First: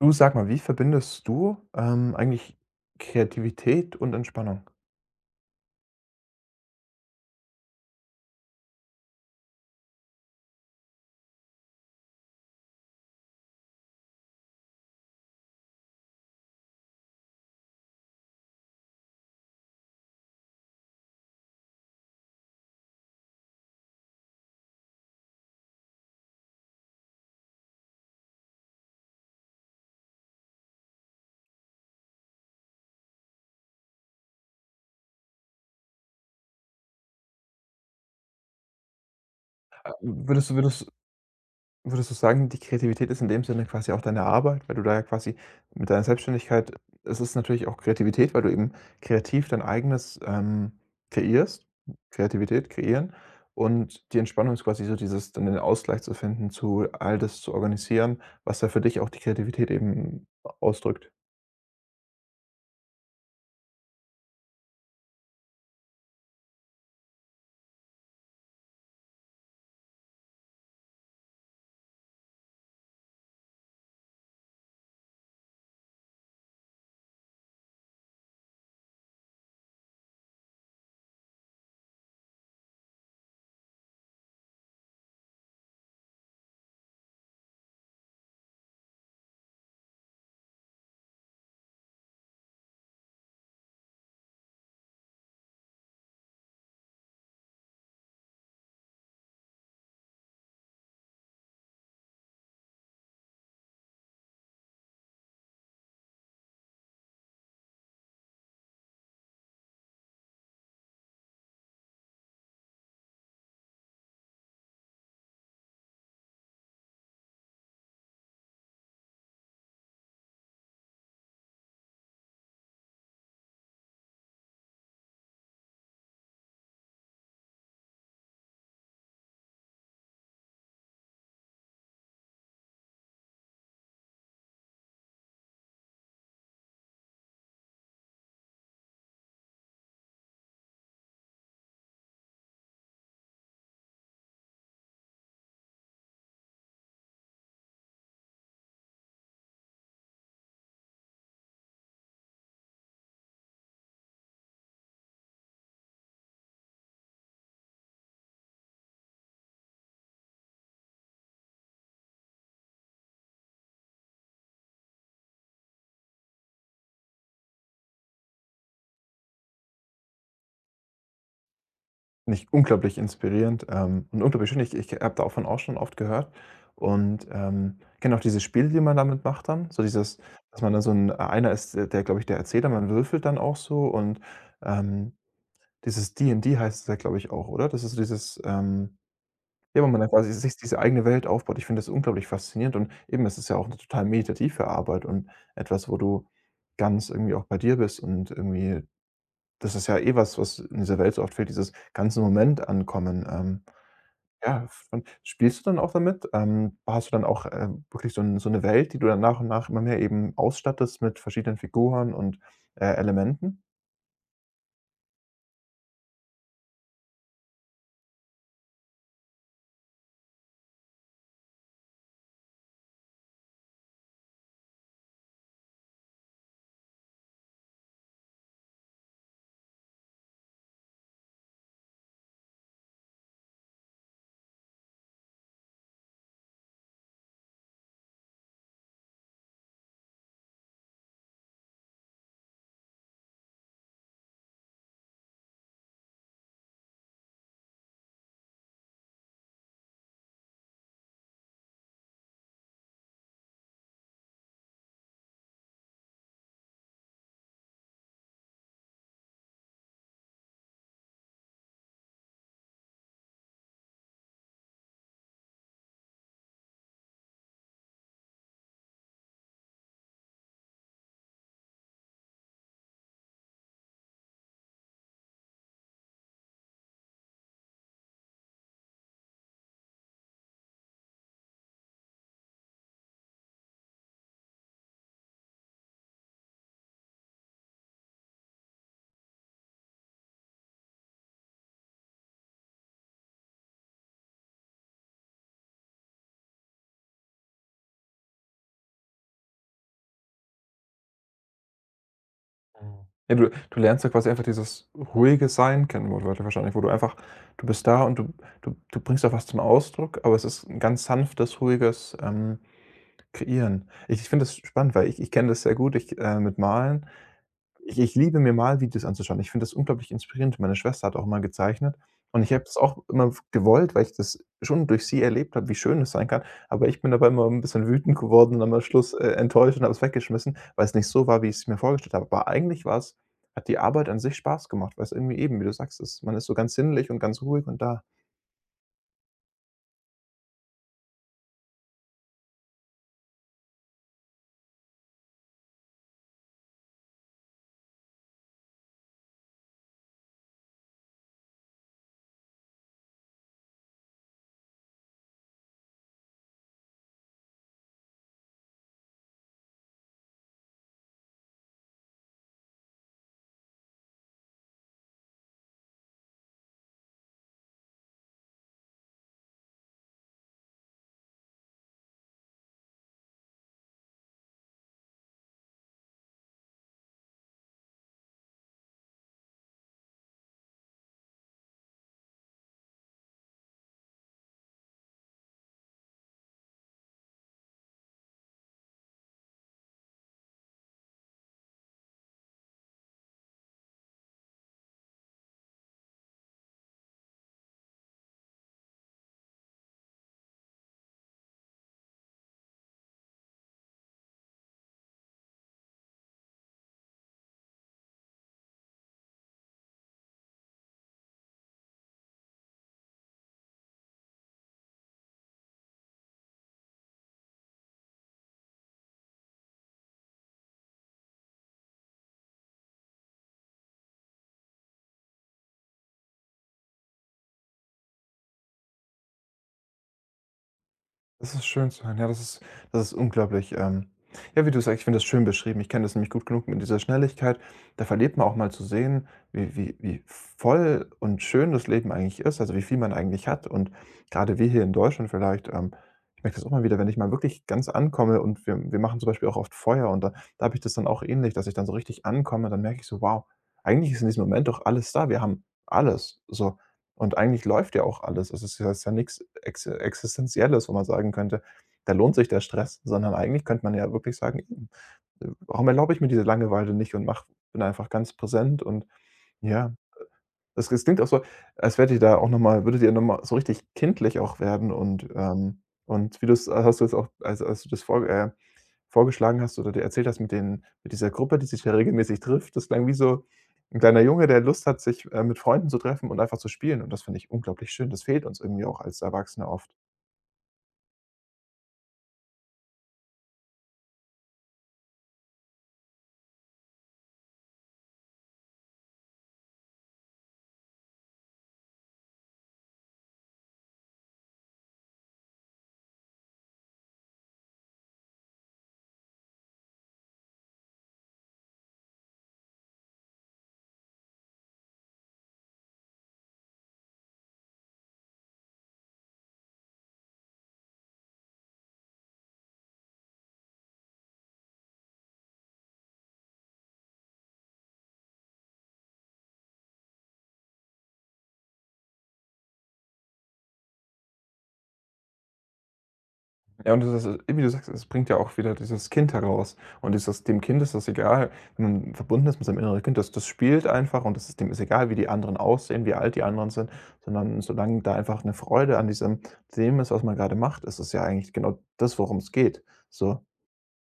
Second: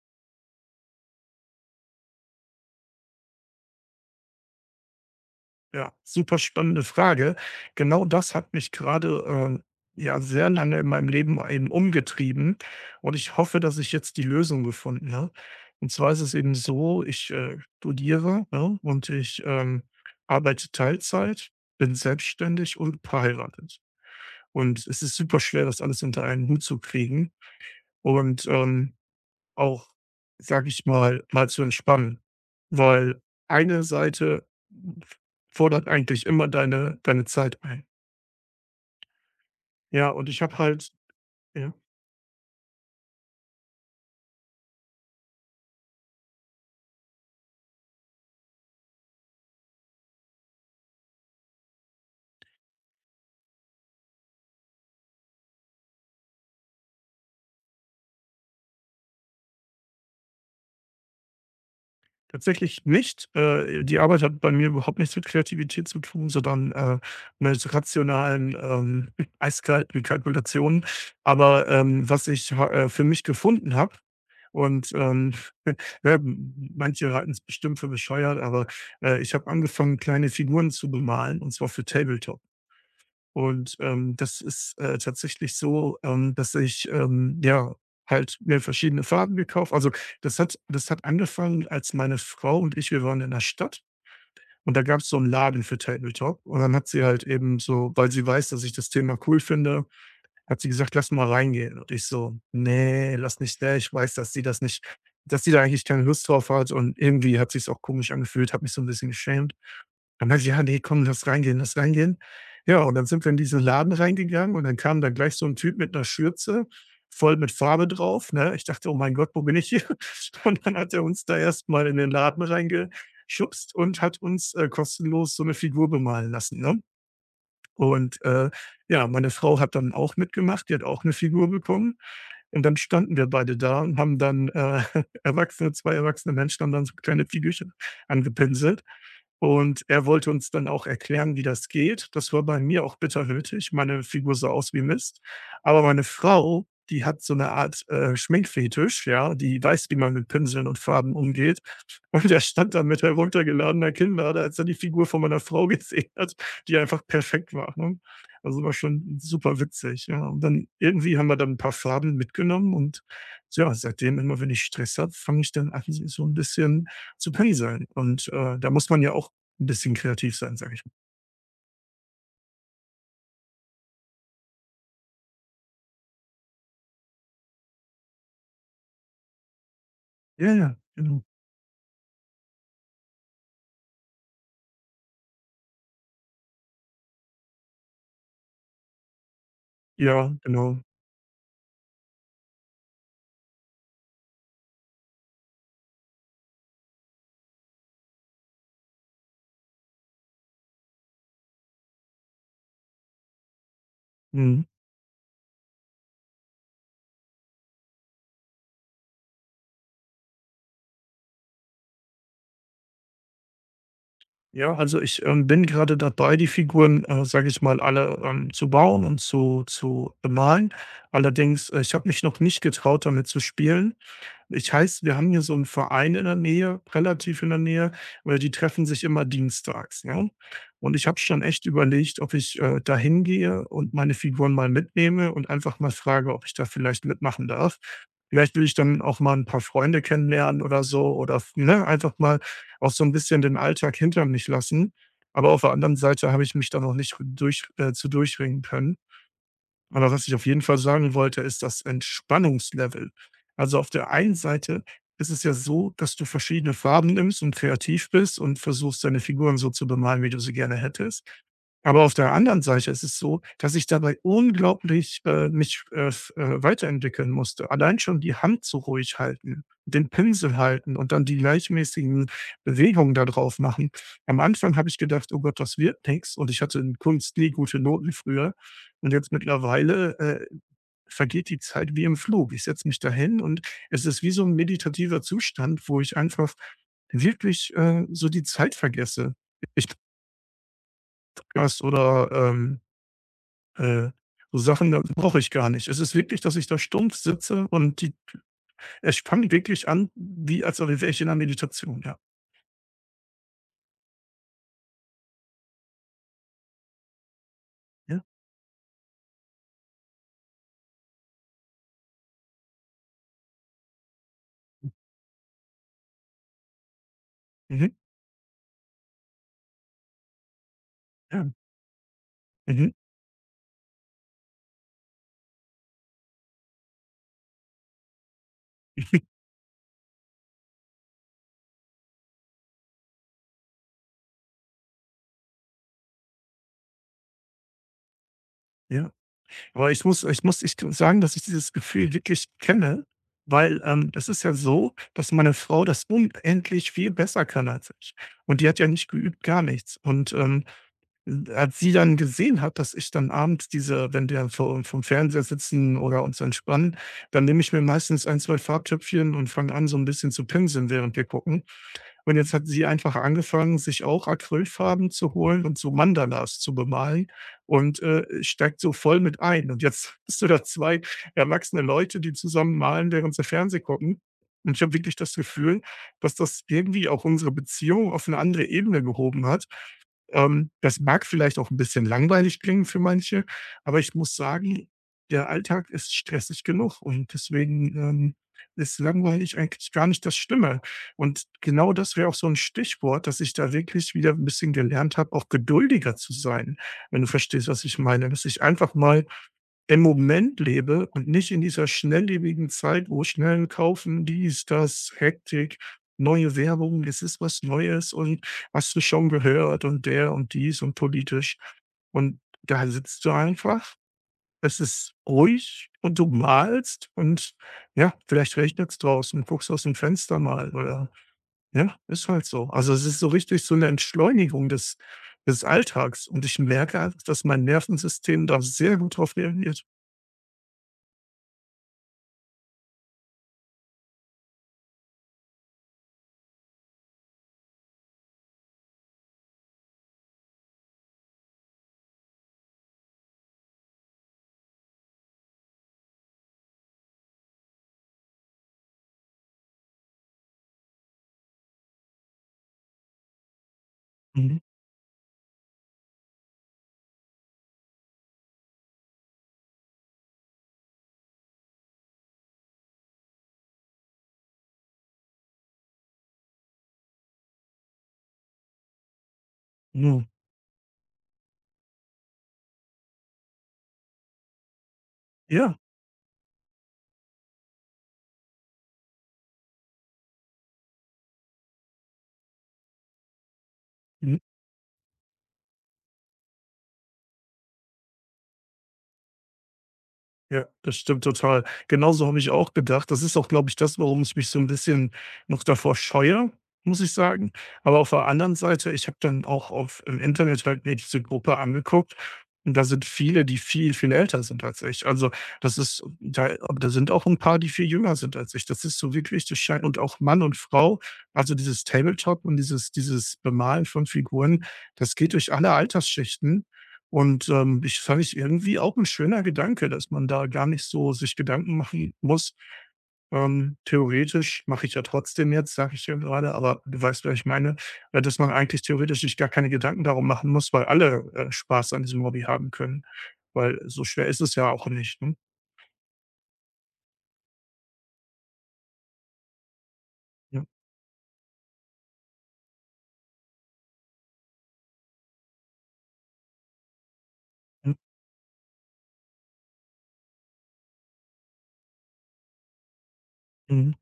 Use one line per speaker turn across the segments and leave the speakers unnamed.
Du sag mal, wie verbindest du, eigentlich Kreativität und Entspannung?
Ja, super spannende Frage. Genau das hat mich gerade, ja, sehr lange in meinem Leben eben umgetrieben. Und ich hoffe, dass ich jetzt die Lösung gefunden habe. Und zwar ist es eben so, ich studiere, ne, und ich arbeite Teilzeit, bin selbstständig und verheiratet. Und es ist super schwer, das alles unter einen Hut zu kriegen und, auch, sage ich mal, mal zu entspannen. Weil eine Seite fordert eigentlich immer deine Zeit ein.
Äh,
Ja, und ich
würdest du
habe
würdest
halt ja,
Würdest du sagen, die Kreativität ist in dem Sinne quasi auch deine Arbeit, weil du da ja quasi mit deiner Selbstständigkeit, es ist natürlich auch Kreativität, weil du eben kreativ dein eigenes, kreierst? Kreativität kreieren, und die Entspannung ist quasi so dieses, dann den Ausgleich zu finden, zu all das zu organisieren, was da für dich auch die Kreativität eben ausdrückt.
tatsächlich nicht die Arbeit hat bei mir überhaupt nichts mit Kreativität zu tun, sondern, mit rationalen, eiskalten Kalkulationen. Aber, was ich ha für mich gefunden habe und, ja, manche halten's bestimmt für bescheuert, aber, ich habe angefangen, kleine Figuren zu bemalen, und zwar für Tabletop. Und, das ist, tatsächlich so, dass ich, ja, halt mir verschiedene Farben gekauft also, das hat angefangen, als meine Frau und ich wir waren in der Stadt und da gab es so einen Laden für Tabletop. Und dann hat sie halt eben so, weil sie weiß, dass ich das Thema cool finde, hat sie gesagt: „Lass mal reingehen.“ Und ich so: „Nee, lass nicht, ne?“ Ich weiß, dass sie das nicht, dass sie da eigentlich keine Lust drauf hat, und irgendwie hat sich's auch komisch angefühlt, habe mich so ein bisschen geschämt. Dann meinte ich: „Ja, ne, komm, lass reingehen, lass reingehen.“ Ja, und dann sind wir in diesen Laden reingegangen und dann kam dann gleich so ein Typ mit einer Schürze, voll mit Farbe drauf, ne? Ich dachte: „Oh mein Gott, wo bin ich hier?“ Und dann hat er uns da erst mal in den Laden reingeschubst und hat uns, kostenlos so eine Figur bemalen lassen, ne? Und, ja, meine Frau hat dann auch mitgemacht, die hat auch eine Figur bekommen. Und dann standen wir beide da und haben dann, erwachsene zwei erwachsene Menschen haben dann so kleine Figürchen angepinselt. Und er wollte uns dann auch erklären, wie das geht. Das war bei mir auch bitterhütig. Meine Figur sah aus wie Mist. Aber meine Frau, die hat so eine Art, Schminkfetisch, ja, die weiß, wie man mit Pinseln und Farben umgeht. Und er stand da mit heruntergeladener Kinnlade, als er die Figur von meiner Frau gesehen hat, die einfach perfekt war, ne? Also, war schon super witzig, ja. Und dann irgendwie haben wir dann ein paar Farben mitgenommen und ja, seitdem immer, wenn ich Stress habe, fange ich dann an, so ein bisschen zu pinseln. Und, da muss man ja auch 'n bisschen kreativ sein, sage ich.
Nicht unglaublich inspirierend, und unglaublich schön. Ich habe da davon auch schon oft gehört und, kenne auch diese Spiele, die man damit macht dann, so dieses,
Ja,
dass man
ja,
dann so ein
genau.
einer ist, der, glaube ich, der Erzähler, man würfelt dann auch so und, ähm, dieses D&D heißt es ja, glaube ich, auch, oder? Das ist so dieses, ja, wo man dann quasi
Ja,
sich diese
genau.
eigene Welt aufbaut. Ich finde das unglaublich faszinierend, und eben, es ist ja auch eine total meditative Arbeit und etwas, wo du ganz irgendwie auch bei dir bist und irgendwie, das ist ja eh was, was in dieser Welt so oft fehlt, dieses ganze Moment ankommen.
Mhm.
Ja, und spielst du dann auch damit? Hast du dann auch, wirklich so 'n so 'ne Welt, die du dann nach und nach immer mehr eben ausstattest mit verschiedenen Figuren und, Elementen?
Ja, also ich, bin gerade dabei, die Figuren, sage ich mal, alle, zu bauen und zu bemalen. Allerdings, ich habe mich noch nicht getraut, damit zu spielen. Ich heiße, wir haben hier so einen Verein in der Nähe, relativ in der Nähe, weil die treffen sich immer dienstags, ja. Und ich habe schon echt überlegt, ob ich, da hingehe und meine Figuren mal mitnehme und einfach mal frage, ob ich da vielleicht mitmachen darf. Vielleicht will ich dann auch mal ein paar Freunde kennenlernen oder so oder ne, einfach mal auch so ein bisschen den Alltag hinter mich lassen. Aber auf der anderen Seite habe ich mich da noch nicht durch zu durchringen können. Aber was ich auf jeden Fall sagen wollte, ist das Entspannungslevel. Also auf der einen Seite ist es ja so, dass du verschiedene Farben nimmst und kreativ bist und versuchst, deine Figuren so zu bemalen, wie du sie gerne hättest. Aber auf der anderen Seite ist es so, dass ich dabei unglaublich mich weiterentwickeln musste. Allein schon die Hand so ruhig halten, den Pinsel halten und dann die gleichmäßigen Bewegungen da drauf machen. Am Anfang habe ich gedacht, oh Gott, das wird nichts. Und ich hatte in Kunst nie gute Noten früher. Und jetzt mittlerweile, vergeht die Zeit wie im Flug. Ich setze mich dahin und es ist wie so ein meditativer Zustand, wo ich einfach wirklich, so die Zeit vergesse. Ich Podcast oder, äh, so Sachen, da brauche ich gar nicht. Es ist wirklich, dass ich da stumpf sitze und die es fängt wirklich an, wie als wäre ich in 'ner Meditation, ja.
Mhm. Ja, du lernst ja quasi einfach dieses ruhige Sein kennen, wo Leute wahrscheinlich, wo du einfach du bist da und
Ja.
du bringst auch was zum Ausdruck, aber es ist 'n ganz sanftes, ruhiges, Kreieren. Ich finde das spannend, weil ich kenne das sehr gut, ich, mit Malen.
Mhm.
Ich liebe mir Malvideos anzuschauen. Ich finde das unglaublich inspirierend. Meine Schwester hat auch mal
Ja.
gezeichnet, und ich habe das
Mhm.
auch immer w gewollt, weil ich das schon durch sie erlebt habe, wie schön es sein kann. Aber ich bin dabei immer ein bisschen wütend geworden und am Schluss, enttäuscht und habe es weggeschmissen, weil es nicht so war, wie ich es mir vorgestellt habe. Aber eigentlich war es, hat die Arbeit an sich Spaß gemacht, weil es irgendwie eben, wie du sagst, es, man ist so ganz sinnlich und ganz ruhig und da.
Ja. Aber ich muss echt sagen, dass ich dieses Gefühl wirklich kenne, weil, das ist ja so, dass meine Frau das unendlich viel besser kann als ich. Und die hat ja nicht geübt, gar nichts. Und, als sie dann gesehen hat, dass ich dann abends diese, wenn wir vor vom Fernseher sitzen oder uns entspannen, dann nehme ich mir meistens ein 2 Farbtöpfchen und fange an, so ein bisschen zu pinseln, während wir gucken. Und jetzt hat sie einfach angefangen, sich auch Acrylfarben zu holen und so Mandalas zu bemalen und, steigt so voll mit ein. Und jetzt hast du da 2 erwachsene Leute, die zusammen malen, während sie Fernseh gucken. Und ich habe wirklich das Gefühl, dass das irgendwie auch unsere Beziehung auf eine andere Ebene gehoben hat. Das mag vielleicht auch ein bisschen langweilig klingen für manche, aber ich muss sagen, der Alltag ist stressig genug und deswegen, ist langweilig eigentlich gar nicht das Schlimme. Und genau das wäre auch so ein Stichwort, dass ich da wirklich wieder ein bisschen gelernt habe, auch geduldiger zu sein, wenn du verstehst, was ich meine. Dass ich einfach mal im Moment lebe und nicht in dieser schnelllebigen Zeit, wo schnell kaufen, dies, das, Hektik, neue Werbung, es ist was Neues und hast du schon gehört und der und dies und politisch. Und da sitzt du einfach, es ist ruhig und du malst und ja, vielleicht regnet es draußen, guckst aus dem Fenster mal oder ja, ist halt so. Also es ist so richtig so eine Entschleunigung des, des Alltags und ich merke, halt, dass mein Nervensystem da sehr gut drauf reagiert.
Das ist schön zu hören. Ja, das ist unglaublich, ja, wie du sagst, ich finde das schön beschrieben. Ich kenne das nämlich gut genug mit dieser Schnelligkeit. Da verliert man auch mal zu sehen, wie wie voll und schön das Leben eigentlich ist, also, wie viel man eigentlich hat. Und gerade wir hier in Deutschland vielleicht, ich merke das auch mal wieder, wenn ich mal wirklich ganz ankomme, und wir machen zum Beispiel auch oft Feuer, und da da habe ich das dann auch ähnlich, dass ich dann so richtig ankomme, dann merke ich so: „Wow, eigentlich ist in diesem
Mhm.
Moment doch alles da. Wir haben alles.“ So, und eigentlich läuft ja auch alles. Also, es ist ja, ist ja nix Ex Existenzielles, wo man sagen könnte: „Da lohnt sich der Stress“, sondern eigentlich könnte man ja wirklich sagen: „Hm, warum erlaube ich mir diese Langeweile nicht und mache, bin einfach ganz präsent?“ Und ja,
Mhm.
es klingt auch so, als wärt ihr da auch noch mal, würdet ihr noch mal so richtig kindlich auch werden,
Ja,
und wie du's, hast du es auch als als du das vorgeschlagen hast oder dir erzählt hast, mit den, mit dieser Gruppe, die sich da regelmäßig trifft. Das klang wie so ein kleiner
mhm.
Junge, der Lust hat, sich, mit Freunden zu treffen und einfach zu spielen, und das finde ich unglaublich schön. Das fehlt uns irgendwie auch als Erwachsene oft.
Ja, das stimmt total. Genauso habe ich auch gedacht. Das ist auch, glaube ich, das, warum ich mich so ein bisschen noch davor scheue, muss ich sagen. Aber auf der anderen Seite, ich habe dann auch auf im Internet halt mir diese Gruppe angeguckt und da sind viele, die viel, viel älter sind als ich. Also, das ist da, aber da sind auch ein paar, die viel jünger sind als ich. Das ist so wirklich, das scheint, und auch Mann und Frau, also, dieses Tabletop und dieses Bemalen von Figuren, das geht durch alle Altersschichten. Und, ich fand ich irgendwie auch ein schöner Gedanke, dass man da gar nicht so sich Gedanken machen muss. Theoretisch mache ich ja trotzdem jetzt, sage ich dir gerade, aber du weißt, was ich meine, dass man eigentlich theoretisch sich gar keine Gedanken darum machen muss, weil alle, Spaß an diesem Hobby haben können, weil so schwer ist es ja auch nicht, ne?
Ja, und das ist, wie du sagst, es bringt ja auch wieder dieses Kind heraus, und ist das, dem
Ja.
Kind ist das egal, wenn man verbunden ist mit seinem inneren Kind, das, das spielt einfach, und das ist, dem ist egal, wie die anderen aussehen, wie alt die anderen sind, sondern
Mhm.
solange da einfach eine Freude an diesem, dem ist, was man gerade macht, ist es ja eigentlich genau das, worum es geht, so.
Mhm.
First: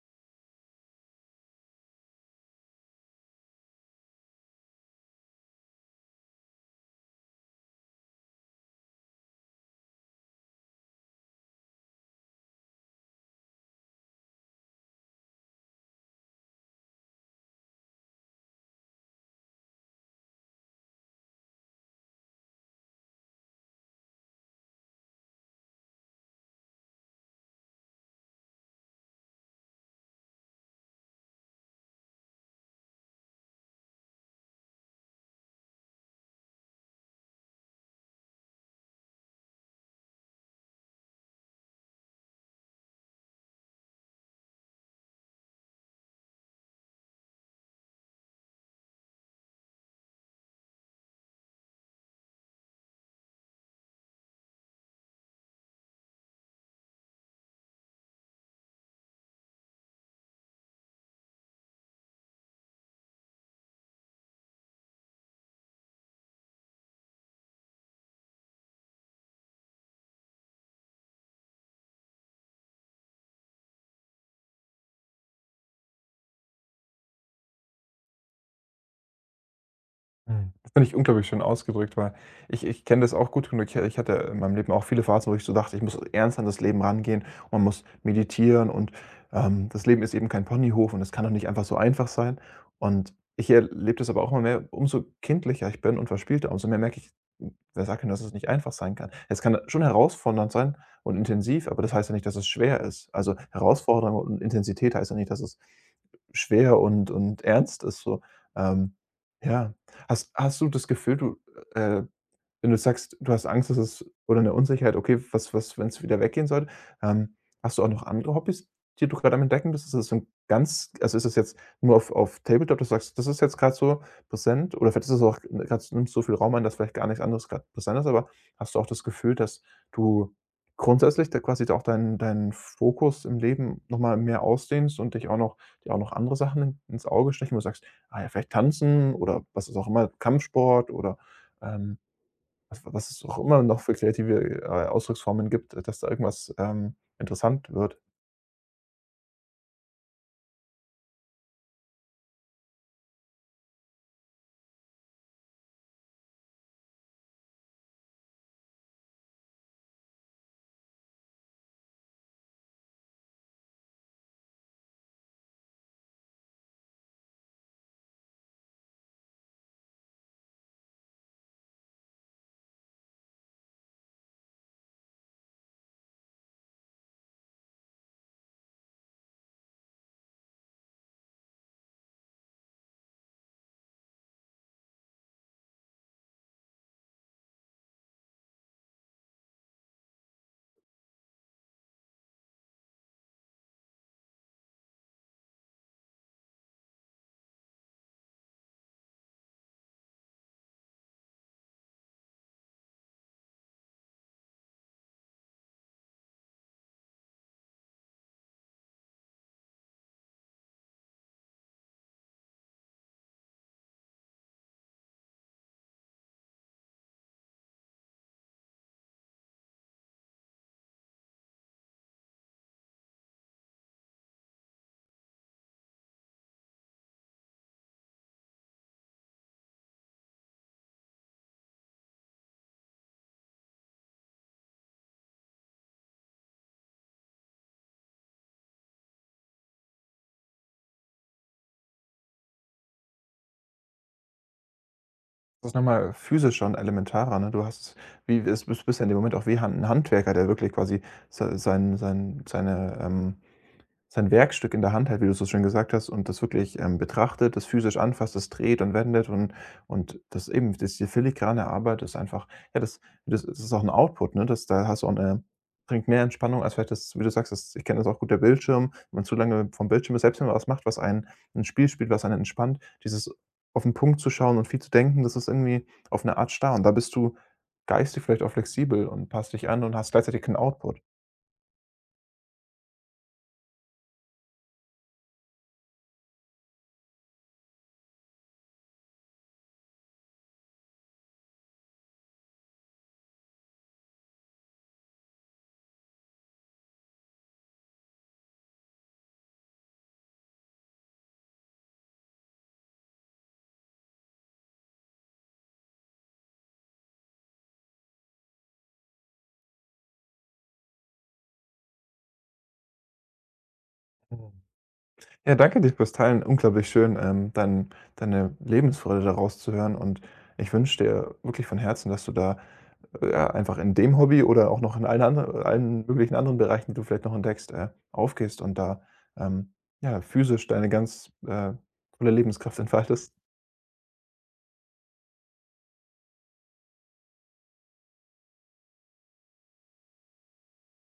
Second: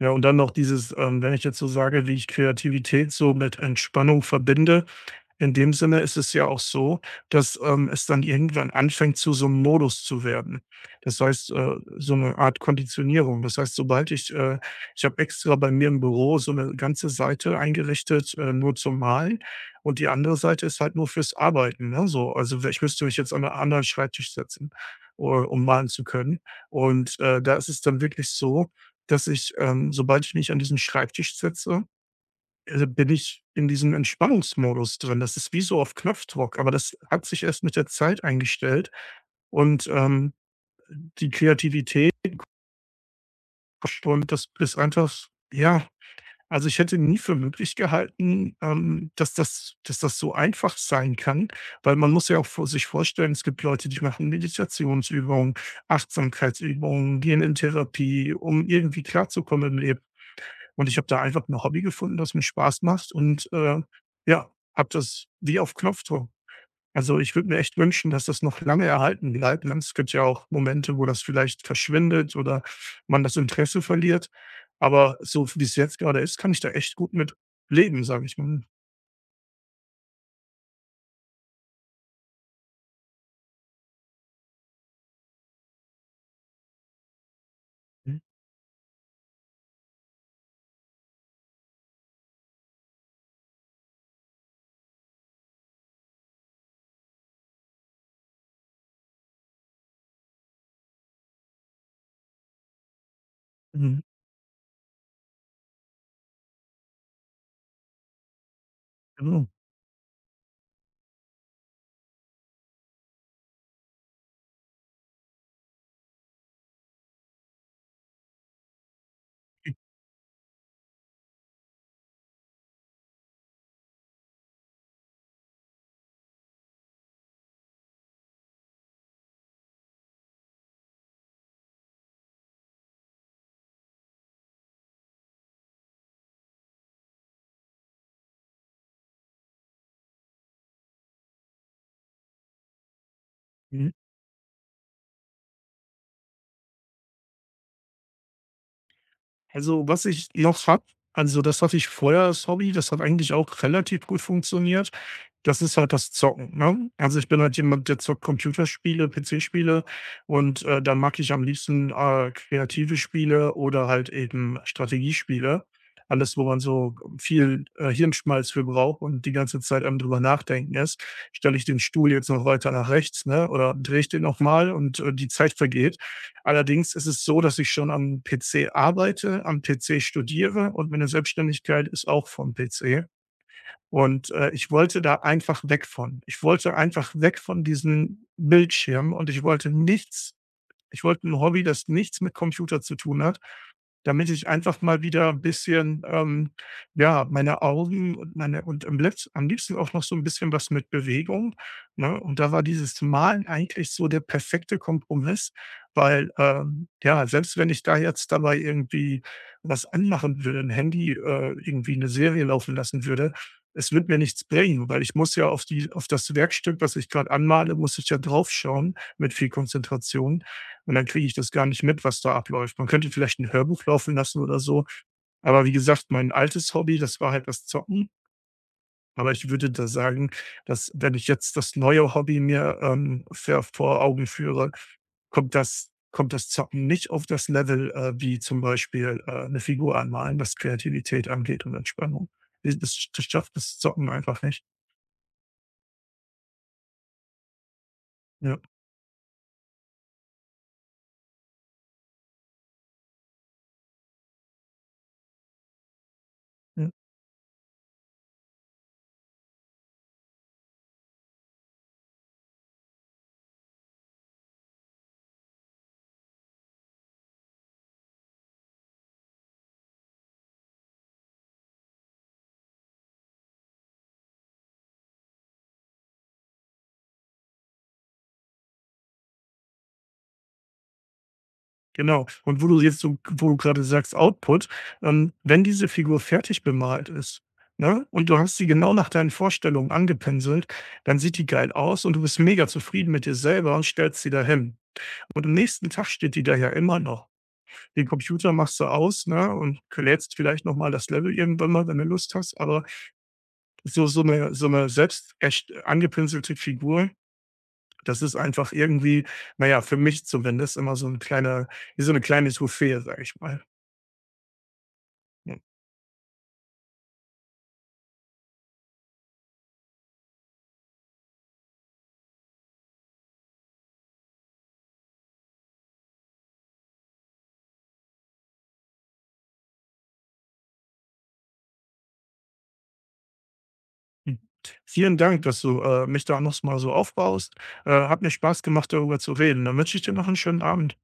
Ja, und dann noch dieses, wenn ich jetzt so sage, wie ich Kreativität so mit Entspannung verbinde, in dem Sinne ist es ja auch so, dass, es dann irgendwann anfängt, zu so einem Modus zu werden. Das heißt, so eine Art Konditionierung. Das heißt, sobald ich ich habe extra bei mir im Büro so eine ganze Seite eingerichtet, nur zum Malen und die andere Seite ist halt nur fürs Arbeiten, ne, so. Also, ich müsste mich jetzt an einen anderen Schreibtisch setzen, um malen zu können. Und, da ist es dann wirklich so, dass ich, sobald ich mich an diesen Schreibtisch setze, also, bin ich in diesem Entspannungsmodus drin. Das ist wie so auf Knopfdruck, aber das hat sich erst mit der Zeit eingestellt und, die Kreativität und das ist einfach ja, also, ich hätte nie für möglich gehalten, dass das so einfach sein kann, weil man muss ja auch vor sich vorstellen, es gibt Leute, die machen Meditationsübungen, Achtsamkeitsübungen, gehen in Therapie, um irgendwie klarzukommen im Leben. Und ich habe da einfach ein Hobby gefunden, das mir Spaß macht und, ja, habe das wie auf Knopfdruck. Also, ich würde mir echt wünschen, dass das noch lange erhalten bleibt, und es gibt ja auch Momente, wo das vielleicht verschwindet oder man das Interesse verliert. Aber so wie es jetzt gerade ist, kann ich da echt gut mit leben, sage ich mal.
Mhm. Das finde ich unglaublich schön ausgedrückt, weil ich kenne das auch gut genug. Ich hatte in meinem Leben auch viele Phasen, wo ich so dachte, ich muss ernst an das Leben rangehen und man muss
Mhm.
meditieren und, das Leben ist eben kein Ponyhof und es kann doch nicht einfach so einfach sein. Und ich erlebe das aber auch immer mehr, umso kindlicher ich bin und verspielter, umso mehr merke ich, hm, wer sagt denn, dass es nicht einfach sein kann? Es kann schon herausfordernd sein und intensiv, aber das heißt ja nicht, dass es schwer ist. Also,
Mhm.
Herausforderung und Intensität heißt ja nicht, dass es schwer und ernst ist, so. Ähm,
Genau.
ja. Hast du das Gefühl, du, äh wenn du sagst, du hast Angst, dass es, oder eine Unsicherheit, okay, was, wenn es wieder weggehen sollte? Ähm, hast du auch noch andere Hobbys, die du gerade am Entdecken bist? Ist das so ein ganz, also, ist das jetzt nur auf Tabletop, dass du sagst, das ist jetzt gerade so präsent, oder vielleicht ist es auch gerade, nimmt so viel Raum ein, dass vielleicht gar nichts anderes gerade präsent ist, aber hast du auch das Gefühl, dass du grundsätzlich da quasi auch deinen Fokus im Leben noch mal mehr ausdehnst und dich auch noch, dir auch noch andere Sachen in ins Auge stechen, wo du sagst: „Ah ja, vielleicht Tanzen oder was ist auch immer, Kampfsport, oder, ähm“, was es auch immer noch für kreative, Ausdrucksformen gibt, dass da irgendwas, interessant wird.
Also, was ich noch habe, also, das hatte ich vorher als Hobby, das hat eigentlich auch relativ gut funktioniert. Das ist halt das Zocken, ne? Also, ich bin halt jemand, der zockt Computerspiele, PC-Spiele und, dann mag ich am liebsten, kreative Spiele oder halt eben Strategiespiele. Alles, wo man so viel, Hirnschmalz für braucht und die ganze Zeit am drüber nachdenken ist. Stelle ich den Stuhl jetzt noch weiter nach rechts, ne, oder drehe ich den nochmal, und, die Zeit vergeht. Allerdings ist es so, dass ich schon am PC arbeite, am PC studiere und meine Selbstständigkeit ist auch vom PC. Und, ich wollte da einfach weg von. Ich wollte einfach weg von diesen Bildschirmen und ich wollte nichts, ich wollte ein Hobby, das nichts mit Computer zu tun hat, damit ich einfach mal wieder 'n bisschen, ja, meine Augen und meine und am letz am liebsten auch noch so ein bisschen was mit Bewegung, ne? Und da war dieses Malen eigentlich so der perfekte Kompromiss, weil, ja, selbst wenn ich da jetzt dabei irgendwie was anmachen würde, ein Handy, irgendwie eine Serie laufen lassen würde, es wird mir nichts bringen, weil ich muss ja auf die auf das Werkstück, was ich gerade anmale, muss ich ja draufschauen mit viel Konzentration und dann kriege ich das gar nicht mit, was da abläuft. Man könnte vielleicht ein Hörbuch laufen lassen oder so, aber wie gesagt, mein altes Hobby, das war halt das Zocken, aber ich würde da sagen, dass wenn ich jetzt das neue Hobby mir, ver vor Augen führe, kommt das kommt das Zocken nicht auf das Level, wie zum Beispiel, 'ne Figur anmalen, was Kreativität angeht und Entspannung. Das schafft das Zocken einfach nicht.
Das ist noch mal physischer und elementarer, ne? Du hast, wie
Ja.
es, bist ja in dem Moment auch wie Han 'n Handwerker, der wirklich quasi sein seine, sein Werkstück in der Hand hält, wie du es so schön gesagt hast, und das wirklich, betrachtet, das physisch anfasst, das dreht und wendet, und das eben, das die filigrane Arbeit ist einfach, ja, das, das ist auch ein Output, ne? Das, da hast du auch 'ne, bringt mehr Entspannung als vielleicht das, wie du sagst, das, ich kenne das auch gut, der Bildschirm, wenn man zu lange vom Bildschirm ist, selbst wenn man was macht, was einen, ein Spiel spielt, was einen entspannt, dieses auf den Punkt zu schauen und viel zu denken, das ist irgendwie auf eine Art starr, und da bist du geistig vielleicht auch flexibel und passt dich an und hast gleichzeitig 'n Output.
Genau. Und wo du jetzt so wo du gerade sagst Output, wenn diese Figur fertig bemalt ist, ne, und du hast sie genau nach deinen Vorstellungen angepinselt, dann sieht die geil aus und du bist mega zufrieden mit dir selber und stellst sie dahin. Und am nächsten Tag steht die da ja immer noch. Den Computer machst du aus, ne, und k lädst vielleicht noch mal das Level irgendwann mal, wenn du Lust hast, aber so eine so eine selbst erst angepinselte Figur, das ist einfach irgendwie, naja, für mich zumindest immer so ein kleiner, wie so 'ne kleine Trophäe, sage ich mal.
Mhm. Ja,
Mhm.
danke dir fürs Teilen. Unglaublich schön, dein, deine Lebensfreude daraus zu hören, und ich wünsche dir wirklich von Herzen, dass du da, ja, einfach in dem Hobby oder auch noch in allen anderen, allen möglichen anderen Bereichen, die du vielleicht noch entdeckst, aufgehst und da, ähm, ja, physisch deine ganz, volle Lebenskraft entfaltest.
Hm. Vielen Dank, dass du, mich da noch mal so aufbaust. Hat mir Spaß gemacht, darüber zu reden. Dann wünsche ich dir noch einen schönen Abend.